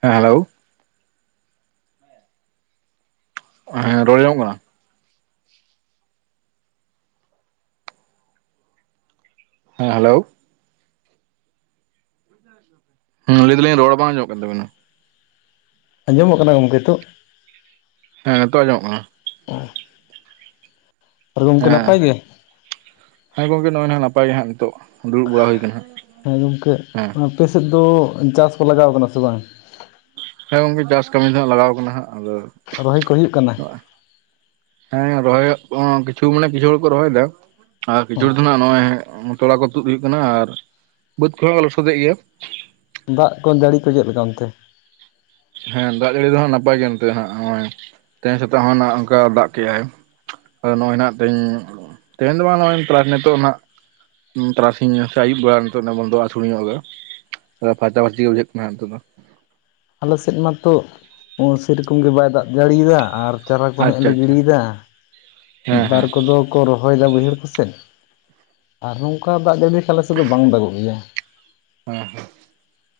ᱦᱮᱸ ᱦᱮᱞᱳ ᱦᱮᱸ ᱨᱚᱲ ᱟᱸᱡᱚᱝ ᱢᱚᱜ ᱠᱟᱱᱟ? ᱦᱮᱸ ᱦᱮᱞᱳ [unintelligible] ᱦᱩᱸ ᱞᱟᱹᱭ ᱫᱟᱞᱤᱧ ᱨᱚᱲ ᱵᱟᱝ ᱟᱸᱡᱚᱢᱚᱜ ᱠᱟᱱ ᱛᱟᱵᱤᱱᱟ? ᱟᱸᱡᱚᱢᱚᱜ ᱠᱟᱱᱟ ᱜᱚᱝᱠᱮ ᱛᱳᱜ? ᱦᱮᱸ ᱱᱤᱛᱚᱜ ᱟᱸᱡᱚᱢᱚᱜ ᱠᱟᱱᱟ᱾ ᱚ ᱟᱨ ᱜᱚᱢᱠᱮ ᱦᱮᱸ ᱱᱟᱯᱟᱭ ᱜᱮ? ᱦᱮᱸ ᱜᱚᱝᱠᱮ ᱱᱚᱜᱼᱚᱭ ᱱᱟᱦᱟᱜ ᱱᱟᱯᱟᱭ ᱜᱮ ᱦᱟᱸᱜ ᱱᱤᱛᱚᱜ, ᱫᱩᱲᱩᱵ ᱵᱟᱲᱟ ᱦᱩᱭ ᱠᱟᱱᱟ ᱦᱟᱸᱜ ᱦᱮᱸ ᱟᱯᱮᱥᱮᱫ ᱫᱚ ᱪᱟᱥᱠᱚ ᱞᱟᱜᱟᱣ ᱠᱟᱱᱟ ᱥᱮ ᱵᱟᱝ? ᱦᱮᱸ ᱜᱚᱝᱠᱮ ᱪᱟᱥ ᱠᱟᱹᱢᱤ ᱫᱚᱦᱟᱸᱜ ᱞᱟᱜᱟᱣ ᱠᱟᱱᱟ ᱦᱟᱸᱜ ᱟᱫᱚ ᱨᱚᱦᱚᱭ ᱠᱚ ᱦᱩᱭᱩᱜ? ᱦᱮᱸ ᱨᱚᱦᱚᱭᱚᱜ ᱠᱚ ᱠᱤᱪᱷᱩ ᱢᱟᱱᱮ ᱠᱤᱪᱷᱩ ᱦᱚᱲ ᱠᱚ ᱨᱚᱦᱚᱭ ᱫᱟ ᱟᱨ ᱠᱤᱪᱷᱩ ᱦᱚᱲ ᱫᱚ ᱱᱟᱜ ᱱᱚᱜᱼᱚᱭ ᱛᱚᱞᱟ ᱠᱚ ᱛᱩᱫ ᱦᱩᱭᱩᱜ ᱠᱟᱱᱟ ᱟᱨ ᱵᱟᱹᱫᱽ ᱠᱚᱦᱚᱸ ᱞᱚᱥᱚᱫᱮᱜ ᱜᱮᱭᱟ ᱫᱟᱜ ᱠᱚ ᱡᱟᱲᱤ ᱠᱚ ᱪᱮᱫ ᱞᱮᱠᱟ ᱚᱱᱛᱮ? ᱦᱮᱸ ᱫᱟᱜ ᱡᱟᱲᱤ ᱫᱚ ᱦᱟᱜ ᱱᱟᱯᱟᱭ ᱜᱮᱭᱟ ᱱᱚᱛᱮ ᱫᱚ ᱦᱟᱜ ᱦᱚᱜᱼᱚᱭ ᱛᱮᱦᱮᱧ ᱥᱮᱛᱟᱜ ᱦᱚᱸ ᱱᱟᱜ ᱚᱱᱠᱟ ᱫᱟᱜ ᱠᱮᱜᱟᱭ᱾ ᱟᱫᱚ ᱱᱚᱜᱼᱚᱭ ᱱᱟᱜ ᱛᱮᱦᱮᱧ ᱛᱮᱦᱮᱧ ᱫᱚ ᱵᱟᱝ ᱱᱚᱜᱼᱚᱭ ᱯᱨᱟ ᱱᱤᱛᱚᱜ ᱱᱟᱸᱜ ᱩᱸ ᱛᱟᱨᱟᱥᱤᱧ ᱥᱮ ᱟᱹᱩᱵ ᱵᱮᱲᱟ ᱱᱤᱛᱚᱜ ᱱᱟ ᱵᱚᱱᱫᱚᱼᱟ ᱟᱥᱩᱲ ᱧᱚᱜᱟᱭ᱾ ᱯᱷᱟᱨᱪᱟ ᱯᱷᱟᱨᱪᱤ ᱜᱮ ᱵᱩᱡᱷᱟᱹᱜ ᱠᱟᱱᱟ ᱱᱤᱛᱳᱜ ᱫᱚ᱾ ᱟᱞᱮᱥᱮᱫ ᱢᱟᱛᱚ ᱩᱸ ᱥᱮᱨᱚᱠᱚᱢ ᱜᱮ ᱵᱟᱭ ᱫᱟᱜ ᱡᱟᱹᱲᱤᱭᱮᱫᱟ ᱟᱨ ᱪᱟᱨᱟ ᱠᱚ ᱦᱚᱸ ᱦᱮᱜ ᱟᱪᱪᱷᱟ ᱞᱮ ᱟᱪᱪᱷᱟ ᱜᱤᱲᱤᱭᱫᱟ, ᱢᱤᱫ ᱦᱮᱸ ᱵᱟᱨ ᱦᱮᱸ ᱠᱚᱫᱚ ᱠᱚ ᱨᱚᱦᱚᱭᱫᱟ ᱵᱟᱹᱭᱦᱟᱹᱲ ᱠᱚᱥᱮᱫ ᱟᱨ ᱱᱚᱝᱠᱟ ᱫᱟᱜ ᱡᱟᱹᱲᱤ ᱞᱮᱠᱷᱟ ᱟᱞᱮ ᱥᱮᱫ ᱫᱚ ᱵᱟᱝ ᱫᱟᱜᱚᱜ ᱜᱮᱭᱟ᱾ ᱦᱮᱸ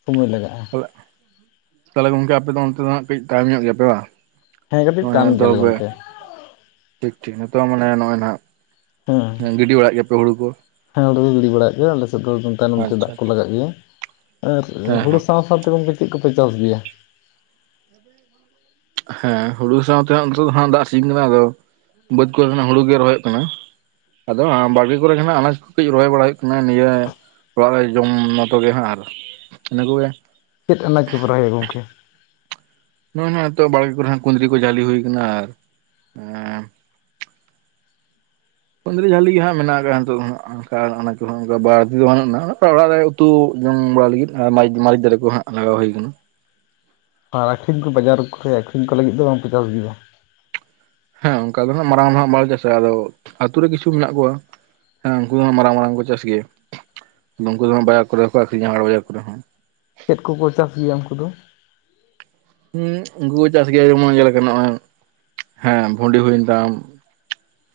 ᱥᱚᱢᱚᱭ ᱞᱟᱜᱟᱜᱼᱟ ᱦᱚᱞᱮᱜ ᱛᱟᱦᱚᱞᱮ ᱜᱚᱢᱠᱮ ᱟᱯᱮ ᱚᱱᱛᱮ ᱫᱚ ᱱᱟᱜ ᱠᱟᱹᱡ ᱛᱟᱭᱚᱢ ᱧᱚᱜ ᱜᱮᱭᱟ ᱯᱮ ᱵᱟᱝ? ᱦᱮᱸ ᱠᱟᱹᱴᱤᱡ ᱴᱟᱱ ᱱᱚᱜᱼᱚᱭ ᱜᱮᱭᱟᱞᱮ ᱛᱚᱵᱮ ᱜᱚᱢᱠᱮ ᱾ ᱴᱷᱤᱠ ᱴᱷᱤᱠ ᱱᱤᱛᱚᱜ ᱢᱟᱱᱮ ᱱᱚᱜᱼᱚᱭ ᱦᱮᱸ᱾ ᱱᱟᱦᱟᱸᱜ ᱜᱤᱰᱤ ᱵᱟᱲᱟᱭᱮᱫ ᱜᱮᱭᱟ ᱯᱮ ᱦᱩᱲᱩ ᱠᱚ ᱦᱮᱸ ᱦᱩᱲᱩ ᱠᱚ ᱜᱤᱰᱤ ᱵᱟᱲᱮᱭᱫ ᱜᱮᱭᱟ ᱟᱞᱮ ᱥᱮᱫ ᱫᱚ ᱛᱟᱭᱱᱚᱢᱛᱮ ᱟᱪᱪᱷᱟ ᱫᱟᱜ ᱠᱚ ᱟᱪᱪᱷᱟ ᱞᱟᱜᱟᱜ ᱜᱮᱭᱟ, ᱟᱨ ᱦᱮᱸ ᱦᱮᱸ ᱦᱩᱲᱳ ᱥᱟᱶ ᱚᱱᱛᱮ ᱛᱮ ᱜᱚᱢᱠᱮ ᱪᱮᱫ ᱠᱚᱯᱮ ᱪᱟᱥ ᱜᱮᱭᱟ? ᱦᱮᱸ ᱦᱩᱲᱩ ᱥᱟᱶᱛᱮ ᱦᱟᱸᱜ ᱱᱤᱛ ᱫᱚ ᱦᱟᱸᱜ ᱫᱟᱜ ᱥᱤᱱ ᱠᱟᱱᱟ ᱛᱚ, ᱵᱟᱹᱫᱽ ᱠᱚᱨᱮ ᱦᱟᱸᱜ ᱦᱩᱲᱩ ᱜᱮ ᱨᱚᱦᱚᱭᱚᱜ ᱠᱟᱱᱟ᱾ ᱟᱫᱚ ᱵᱟᱲᱜᱮ ᱠᱚᱨᱮ ᱡᱟᱦᱟ ᱱᱟᱜ ᱟᱱᱟᱡ ᱠᱚ ᱠᱟᱹᱡ ᱨᱚᱦᱚᱭ ᱵᱟᱲᱟ ᱦᱩᱭᱩᱜ ᱠᱟᱱᱟ ᱱᱤᱭᱟᱹ ᱚᱲᱟᱜ ᱨᱮ ᱡᱚᱢ ᱢᱚᱛᱚᱜᱮ ᱦᱟᱸᱜ, ᱟᱨ ᱤᱱᱟᱹ ᱠᱚᱜᱮ ᱪᱮᱫ ᱟᱱᱟᱡ ᱠᱚᱯᱮ ᱨᱚᱦᱚᱭᱟ ᱜᱚᱝᱠᱮ? ᱱᱚᱜᱼᱚᱭ ᱱᱚᱭ ᱱᱤᱛᱚᱜ ᱵᱟᱲᱜᱮ ᱠᱚᱨᱮ ᱠᱩᱸᱫᱽᱨᱤ ᱠᱚ ᱡᱷᱟᱹᱞᱤ ᱦᱩᱭᱠᱟᱱᱟ ᱟᱨ ᱮᱸ ᱠᱩᱫᱽᱨᱤ ᱡᱟᱹᱞᱤ ᱜᱮ ᱦᱟᱸᱜ ᱢᱮᱱᱟᱜ ᱠᱟᱜᱼᱟ ᱱᱤᱛᱚᱜ ᱫᱚ ᱦᱟᱸᱜ ᱾ ᱚᱝᱠᱟ ᱚᱱᱟ ᱠᱚᱦᱚᱸ ᱚᱱᱠᱟ ᱵᱟᱹᱲᱛᱤ ᱫᱚ ᱵᱟᱹᱱᱩᱜᱼᱟ ᱚᱲᱟᱜ ᱨᱮ ᱩᱛᱩ ᱡᱚᱢ ᱵᱟᱲᱟ ᱞᱟᱹᱜᱤᱫ ᱢᱟᱹᱨᱤᱪ ᱢᱟᱹᱨᱤᱪ ᱫᱟᱨᱮ ᱠᱚ ᱦᱟᱸᱜ ᱞᱟᱜᱟᱣ ᱦᱩᱭ ᱠᱟᱱᱟ᱾ ᱟᱨ ᱟᱠᱷᱨᱤᱧ ᱠᱚ ᱵᱟᱡᱟᱨ ᱠᱚᱨᱮ ᱟᱠᱷᱨᱤᱧ ᱠᱚ ᱞᱟᱹᱜᱤᱫ ᱫᱚ ᱵᱟᱝ ᱯᱮ ᱪᱟᱥ ᱜᱮᱭᱟ? ᱦᱮᱸ ᱚᱱᱠᱟ ᱫᱚ ᱦᱟᱸᱜ ᱢᱟᱨᱟᱝ ᱱᱟᱦᱟᱸᱜ ᱵᱟᱞᱮ ᱪᱟᱥ ᱟᱫᱚ ᱟᱛᱩ ᱨᱮ ᱠᱤᱪᱷᱩ ᱢᱮᱱᱟᱜ ᱠᱚᱣᱟ ᱦᱮᱸ ᱩᱱᱠᱩ ᱫᱚ ᱢᱟᱨᱟᱝ ᱢᱟᱨᱟᱝ ᱠᱚ ᱪᱟᱥ ᱜᱮᱭᱟ, ᱩᱱᱠᱩ ᱫᱚ ᱵᱟᱡᱟᱨ ᱠᱚᱨᱮ ᱦᱚᱸᱠᱚ ᱟᱠᱷᱨᱤᱧᱟ ᱦᱟᱴ ᱵᱟᱡᱟᱨ ᱠᱚᱨᱮ ᱦᱚᱸ ᱾ ᱪᱮᱫ ᱠᱚᱠᱚ ᱪᱟᱥ ᱜᱮᱭᱟ ᱩᱱᱠᱩ ᱫᱚ? ᱦᱩᱸ ᱩᱱᱠᱩ ᱠᱚ ᱪᱟᱥ ᱜᱮᱭᱟ ᱡᱮᱢᱚᱱ ᱡᱮᱞᱮᱠᱟ ᱱᱚᱜᱼᱚᱭ ᱦᱮᱸ ᱵᱷᱩᱰᱤ ᱦᱩᱭᱮᱱ ᱛᱟᱢ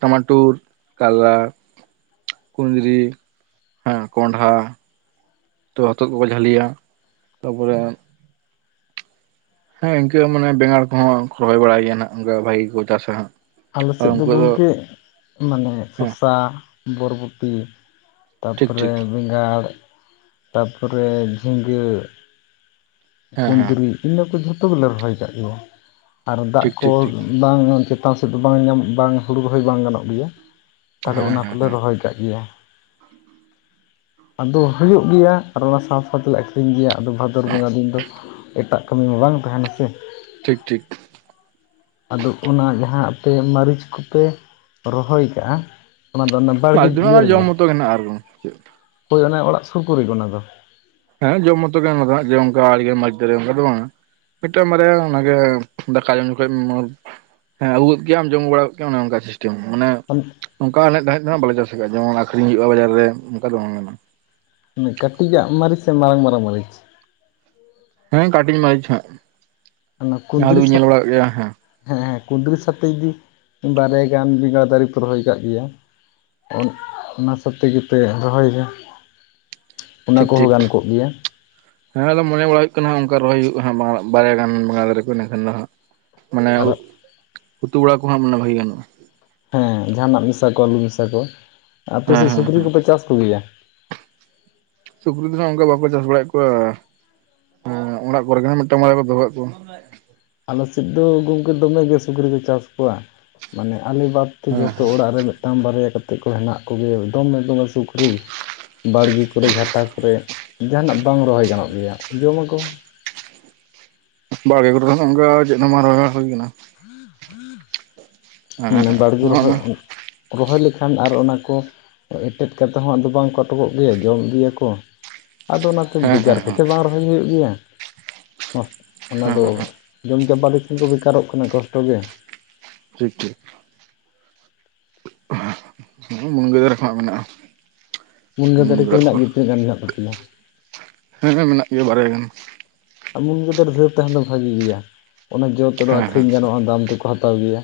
ᱴᱟᱢᱟᱴᱳᱩᱨ, ᱠᱟᱞᱞᱟ ᱠᱩᱸᱫᱽᱨᱤ, ᱦᱮᱸ ᱠᱚᱸᱰᱷᱟ ᱛᱚ ᱦᱚᱛᱚᱫ ᱠᱚᱠᱚ ᱡᱷᱟᱹᱞᱤᱭᱟ ᱛᱟᱯᱚᱨᱮ ᱦᱮᱸ ᱤᱱᱠᱟᱹ ᱢᱟᱱᱮ ᱵᱮᱸᱜᱟᱲ ᱠᱚᱦᱚᱸ ᱨᱚᱦᱚᱭ ᱵᱟᱲᱟᱭ ᱜᱮᱭᱟ ᱱᱟᱸᱜ ᱵᱷᱟᱜᱤ ᱜᱮᱠᱚ ᱪᱟᱥᱟ ᱦᱟᱸᱜ᱾ ᱟᱞᱮ ᱟᱨ ᱥᱮᱫ ᱫᱚ ᱩᱱᱠᱩ ᱜᱚᱢᱠᱮ ᱢᱟᱱᱮ ᱦᱮᱸ ᱥᱚᱥᱟ, ᱵᱚᱨᱵᱚᱴᱤ ᱴᱷᱤᱠ ᱛᱟᱯᱚᱨᱮ ᱴᱷᱤᱠ ᱵᱮᱸᱜᱟᱲ ᱛᱟᱯᱚᱨᱮ ᱡᱷᱤᱸᱜᱟᱹ ᱦᱮᱸ ᱦᱮᱸ ᱠᱩᱸᱫᱽᱨᱤ ᱤᱱᱟᱹ ᱠᱚ ᱡᱷᱚᱛᱚ ᱜᱮᱞᱮ ᱨᱚᱦᱚᱭ ᱠᱟᱜ ᱜᱮᱭᱟ, ᱟᱨ ᱫᱟᱜ ᱴᱷᱤᱠ ᱠᱚ ᱴᱷᱤᱠ ᱴᱷᱤᱠ ᱵᱟᱝ ᱪᱮᱛᱟᱱ ᱥᱮᱫ ᱫᱚ ᱵᱟᱝ ᱧᱟᱢᱚᱜ ᱵᱟᱝ ᱦᱩᱲᱩ ᱨᱚᱦᱚᱭ ᱵᱟᱝ ᱜᱟᱱᱚᱜ ᱜᱮᱭᱟ᱾ ᱛᱟᱦᱚᱞᱮ ᱦᱮᱸ ᱚᱱᱟ ᱦᱮᱸ ᱠᱚᱞᱮ ᱦᱮᱸ ᱨᱚᱦᱚᱭ ᱠᱟᱜ ᱜᱮᱭᱟ᱾ ᱟᱫᱚ ᱦᱩᱭᱩᱜ ᱜᱮᱭᱟ ᱟᱨ ᱚᱱᱟ ᱥᱟᱶ ᱥᱟᱶᱛᱮᱞᱮ ᱟᱠᱷᱨᱤᱧ ᱜᱮᱭᱟ, ᱟᱫᱚ ᱵᱷᱟᱫᱚᱨ ᱵᱚᱸᱜᱟ ᱫᱤᱱ ᱾ ᱫᱚ ᱮᱴᱟᱜ ᱠᱟᱹᱢᱤ ᱢᱟ ᱵᱟᱝ ᱛᱟᱦᱮᱱᱟ ᱥᱮ ᱾ ᱴᱷᱤᱠ ᱴᱷᱤᱠ ᱾ ᱟᱫᱚ ᱚᱱᱟ ᱡᱟᱦᱟᱸ ᱟᱯᱮ ᱢᱟᱹᱨᱤᱪ ᱠᱚᱯᱮ ᱨᱚᱦᱚᱭ ᱠᱟᱜᱼᱟ ᱚᱱᱟ ᱫᱚ ᱚᱱᱮ ᱵᱟᱲᱜᱮ ᱟᱞᱮ ᱫᱚ ᱤᱭᱟᱹ ᱦᱟᱸᱜ ᱡᱚᱢ ᱨᱮᱜᱮ ᱢᱚᱛᱚ ᱜᱮ ᱱᱟᱜ ᱟᱨ ᱪᱮᱫ ᱦᱳᱭ ᱚᱱᱮ ᱚᱲᱟᱜ ᱥᱩᱨ ᱠᱚ ᱨᱮᱜᱮ ᱚᱱᱟ ᱫᱚ᱾ ᱦᱮᱸ ᱡᱚᱢ ᱢᱚᱛᱚ ᱜᱮ [inaudible] ᱚᱱᱠᱟ ᱫᱚ ᱵᱟᱝᱼᱟ ᱢᱤᱫᱴᱟᱝ ᱵᱟᱨᱭᱟ ᱚᱱᱟᱜᱮ ᱫᱟᱠᱟ ᱡᱚᱢ ᱡᱚᱠᱷᱚᱡ ᱦᱮᱸ ᱟᱹᱜᱩ ᱜᱚᱫᱠᱮ ᱟᱢ ᱡᱚᱢ ᱵᱟᱲᱟ ᱠᱮᱟᱢ ᱚᱱᱮ ᱚᱱᱠᱟ ᱥᱤᱥᱴᱮᱢ, ᱟᱱᱮ [unintelligible] ᱱᱚᱝᱠᱟ ᱟᱱᱮᱡ ᱫᱷᱟᱱᱮᱡ ᱫᱚ ᱦᱟᱸᱜ ᱵᱟᱞᱮ ᱪᱟᱥ ᱟᱠᱟᱫᱼᱟ, ᱡᱮᱚᱱ ᱟᱠᱷᱨᱤᱧ ᱦᱩᱭᱩᱜᱼᱟ ᱵᱟᱡᱟᱨ ᱨᱮ ᱚᱱᱠᱟ ᱫᱚ ᱵᱟᱝ ᱠᱟᱱᱟ᱾ ᱠᱟᱹᱴᱤᱡᱟᱜ ᱢᱟᱹᱨᱤᱪ ᱥᱮ ᱢᱟᱨᱟᱝ ᱢᱟᱨᱟᱝ ᱢᱟᱹᱨᱤᱪ? ᱦᱮᱸ ᱠᱟᱴᱤᱡ ᱢᱟᱹᱨᱤᱪ ᱦᱟᱸᱜ ᱾ ᱚᱱᱟ ᱠᱩᱸᱫᱽᱨᱤ ᱥᱟ ᱦᱮᱸ ᱦᱮᱸ ᱦᱮᱸ ᱠᱩᱸᱫᱽᱨᱤ ᱥᱟᱛᱮ ᱡᱩᱫᱤ ᱵᱟᱨᱭᱟ ᱜᱟᱱ ᱵᱮᱸᱜᱟᱲ ᱫᱟᱨᱮ ᱯᱮ ᱨᱚᱦᱚᱭ ᱟᱠᱟᱜ ᱜᱮᱭᱟ ᱾ ᱚᱱᱟ ᱥᱚᱛᱮ ᱜᱮᱯᱮ ᱨᱚᱦᱚᱭᱟ ᱚᱱᱟ ᱴᱷᱤᱠ ᱴᱷᱤᱠ ᱠᱚᱦᱚᱸ ᱜᱟᱱ ᱠᱚᱜ ᱜᱮᱭᱟ᱾ ᱦᱮᱸ ᱟᱫᱚᱢ ᱢᱚᱱᱮ ᱵᱟᱲᱟ ᱦᱩᱭᱩᱜ ᱠᱟᱱᱟ ᱚᱱᱠᱟ ᱨᱚᱦᱚᱭ ᱦᱩᱭᱩᱜᱼᱟ ᱵᱟᱨᱭᱟ ᱜᱟᱱ ᱵᱮᱸᱜᱟᱲ ᱫᱟᱨᱮ ᱠᱚ ᱮᱱᱟᱠᱷᱟᱱ ᱫᱚ ᱦᱟᱸᱜ ᱢᱟᱱᱮ ᱟᱨ ᱩᱛᱩ ᱵᱟᱲᱟ ᱠᱚᱦᱚᱸ ᱢᱟᱱᱮ ᱵᱷᱟᱹᱜᱤ ᱜᱟᱱᱚᱜᱼᱟ ᱾ ᱦᱮᱸ ᱡᱟᱦᱟᱱᱟᱜ ᱢᱮᱥᱟ ᱠᱚ ᱟᱹᱞᱩ ᱢᱮᱥᱟ ᱠᱚ, ᱦᱮᱸ ᱟᱯᱮᱥᱮᱡ ᱦᱮᱸ ᱥᱩᱠᱨᱤ ᱦᱮᱸ ᱠᱚᱯᱮ ᱪᱟᱥ ᱠᱚᱜᱮᱭᱟ? ᱥᱩᱠᱨᱤ ᱫᱚᱦᱟᱸᱜ ᱚᱱᱠᱟ ᱵᱟᱠᱚ ᱪᱟᱥ ᱵᱟᱲᱟᱭᱮᱜ ᱠᱚᱣᱟ ᱮᱸ ᱚᱲᱟᱜ ᱠᱚᱨᱮ ᱜᱮᱸᱦᱟᱜ ᱢᱤᱫᱴᱟᱝ ᱵᱟᱨᱭᱟ ᱠᱚ ᱫᱚᱦᱚᱭᱮᱜ ᱠᱚᱣᱟ ᱾ [unintelligible] ᱟᱞᱮ ᱥᱮᱡ ᱫᱚ ᱜᱚᱝᱠᱮ ᱫᱚᱢᱮᱜᱮ ᱥᱩᱠᱨᱤ ᱠᱮ ᱪᱟᱥ ᱠᱚᱣᱟ ᱢᱟᱱᱮ ᱟᱞᱮ ᱵᱟᱫᱽ ᱛᱚ ᱦᱮᱸ ᱡᱚᱛᱚ ᱚᱲᱟᱜ ᱨᱮ ᱢᱤᱫᱴᱟᱝ ᱵᱟᱨᱭᱟ ᱠᱟᱛᱮᱜ ᱠᱚ ᱦᱮᱱᱟᱜ ᱠᱚᱜᱮ ᱫᱚᱢᱮ ᱫᱚᱢᱮ ᱥᱩᱠᱨᱤ ᱾ ᱵᱟᱲᱜᱮ ᱠᱚᱨᱮ ᱡᱷᱟᱴᱟ ᱠᱚᱨᱮ ᱡᱟᱦᱟᱱᱟᱜ ᱵᱟᱝ ᱨᱚᱦᱚᱭ ᱜᱟᱱᱚᱜ ᱜᱮᱭᱟ ᱡᱚᱢᱟᱠᱚ ᱾ ᱵᱟᱲᱜᱮ ᱠᱚᱨᱮ ᱚᱱᱮ ᱚᱱᱠᱟ ᱪᱮᱫ ᱦᱚ ᱵᱟᱝ ᱨᱚᱦᱚᱭ ᱵᱟᱲᱟ ᱦᱩᱭ ᱠᱟᱱᱟ ᱾ ᱦᱮᱸ ᱦᱮᱸ ᱢᱟᱱᱮ ᱵᱟᱲᱜᱮ ᱨᱚᱦᱚᱭ ᱨᱚᱦᱚᱭ ᱞᱮᱠᱷᱟᱱ ᱟᱨ ᱚᱱᱟ ᱠᱚ ᱮᱴᱮᱫ ᱠᱟᱛᱮ ᱦᱚᱸ ᱟᱫᱚ ᱵᱟᱝᱠᱚ ᱟᱴᱚᱠᱚᱜ ᱜᱮᱭᱟ ᱡᱚᱢ ᱤᱫᱤᱭᱟᱠᱚ ᱾ ᱟᱫᱚ ᱚᱱᱟᱛᱮ ᱦᱮᱸ ᱵᱮᱡᱟᱨ ᱠᱚᱛᱮ ᱦᱮᱸ ᱵᱟᱝ ᱨᱚᱦᱚᱭ ᱦᱩᱭᱩᱜ ᱜᱮᱭᱟ ᱚᱸᱥ ᱚᱱᱟ ᱫᱚ ᱦᱮᱸ ᱦᱮᱸ ᱡᱚᱢ ᱪᱟᱵᱟ ᱞᱮᱠᱷᱟᱱ ᱠᱚ ᱵᱮᱠᱟᱨᱚᱜ ᱠᱟᱱᱟ ᱠᱚᱥᱴᱚ ᱜᱮ᱾ ᱴᱷᱤᱠ ᱴᱷᱤᱠ ᱾ ᱟᱸᱦᱼᱦᱟᱸ ᱢᱩᱱᱜᱟᱹ ᱫᱟᱨᱮ ᱠᱚᱦᱟᱸᱜ ᱢᱮᱱᱟᱜᱼᱟ ᱾ ᱢᱩᱱᱜᱟᱹ ᱫᱟᱨᱮ ᱠᱚ ᱢᱮᱱᱟᱜ ᱜᱮ ᱛᱤᱱᱟᱹᱜ ᱜᱟᱱ ᱢᱮᱱᱟᱜ ᱛᱟᱯᱮᱭᱟ? ᱦᱮᱸ ᱦᱮᱸ ᱢᱮᱱᱟᱜ ᱜᱮᱭᱟ ᱵᱟᱨᱭᱟ ᱜᱟᱱ ᱾ ᱟ ᱢᱩᱱᱜᱟᱹ ᱫᱟᱨᱮ ᱫᱚ ᱛᱟᱦᱮᱱ ᱫᱚ ᱵᱷᱟᱜᱤ ᱜᱮᱭᱟ, ᱚᱱᱟ ᱡᱚ ᱛᱮᱫᱚ ᱦᱮᱸ ᱟᱹᱠᱷᱨᱤᱧ ᱜᱟᱱᱚᱜᱼᱟ ᱫᱟᱢ ᱛᱮᱠᱚ ᱦᱟᱛᱟᱣ ᱜᱮᱭᱟ,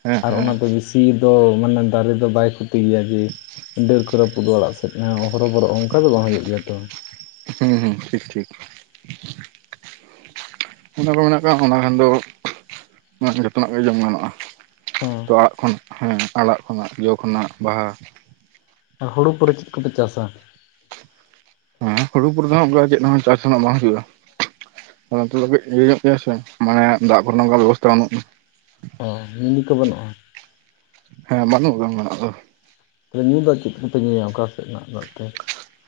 ᱦᱮᱸ ᱦᱮᱸ ᱟᱨ ᱦᱮᱸ ᱚᱱᱟᱛᱮ ᱵᱤᱥ ᱾ ᱛᱤ ᱫᱚ ᱢᱟᱱᱮ ᱫᱟᱨᱮ ᱫᱚ ᱵᱟᱭ ᱠᱷᱚᱛᱤ ᱜᱮᱭᱟ ᱡᱮ ᱰᱟᱹᱨ ᱠᱚ ᱨᱟᱹᱯᱩᱫᱚᱜᱼᱟ ᱚᱲᱟᱜ ᱥᱮᱫ ᱚᱱᱮ ᱦᱚᱨᱚᱵᱚᱨᱚ ᱚᱱᱠᱟ ᱫᱚ ᱵᱟᱝ ᱦᱩᱭᱩᱜ ᱜᱮᱭᱟ ᱛᱚ ᱾ ᱦᱩᱸ ᱦᱩᱸ ᱴᱷᱤᱠ ᱴᱷᱤᱠ ᱾ ᱦᱚᱸᱜᱼᱚ ᱱᱟ ᱠᱚ ᱢᱮᱱᱟᱜ ᱠᱟᱜ ᱚᱱᱟ ᱠᱷᱟᱱ ᱫᱚ ᱡᱚᱛᱚᱱᱟᱜ ᱜᱮ ᱡᱚᱢ ᱜᱟᱱᱚᱜᱼᱟ ᱾ ᱦᱮᱸ ᱛᱚ ᱟᱲᱟᱜ ᱠᱷᱚᱱ ᱦᱮᱸ ᱟᱲᱟᱜ ᱠᱷᱚᱱᱟᱜ ᱡᱚ ᱠᱷᱚᱱᱟᱜ ᱵᱟᱦᱟ᱾ ᱟᱨ ᱦᱩᱲᱩ ᱯᱚᱨᱮ ᱪᱤᱫ ᱠᱚᱯᱮ ᱪᱟᱥᱟ? ᱦᱮᱸ ᱦᱩᱲᱩ ᱠᱚᱨᱮ ᱫᱚᱦᱟᱸᱜ ᱚᱱᱠᱟ ᱪᱮᱫ ᱦᱚᱸ ᱪᱟᱥ ᱫᱚᱱᱟᱜ ᱵᱟᱝ ᱦᱩᱭᱩᱜᱼᱟ ᱾ ᱚᱱᱟ ᱛᱮ ᱫᱷᱟᱵᱤᱡ ᱤᱭᱟᱹ ᱧᱚᱜ ᱜᱮᱭᱟ ᱥᱮ ᱢᱟᱱᱮ ᱫᱟᱜ ᱠᱚᱨᱮᱱᱟᱜ ᱚᱱᱠᱟ ᱵᱮᱵᱚᱥᱛᱷᱟ ᱵᱟᱹᱱᱩᱜ ᱚ ᱢᱤᱱᱤ ᱠᱚ ᱵᱟᱹᱱᱩᱜᱼᱟ? ᱦᱮᱸ ᱵᱟᱹᱱᱩᱜ ᱠᱟᱜ ᱚᱱᱠᱟᱱᱟᱜ ᱫᱚ ᱾ ᱛᱟᱦᱞᱮ ᱧᱩ ᱫᱟᱜ ᱪᱮᱫ ᱠᱚᱯᱮ ᱧᱩᱭᱟ ᱚᱠᱟᱥᱮᱫ ᱨᱮᱱᱟᱜ ᱫᱟᱜ ᱛᱮ?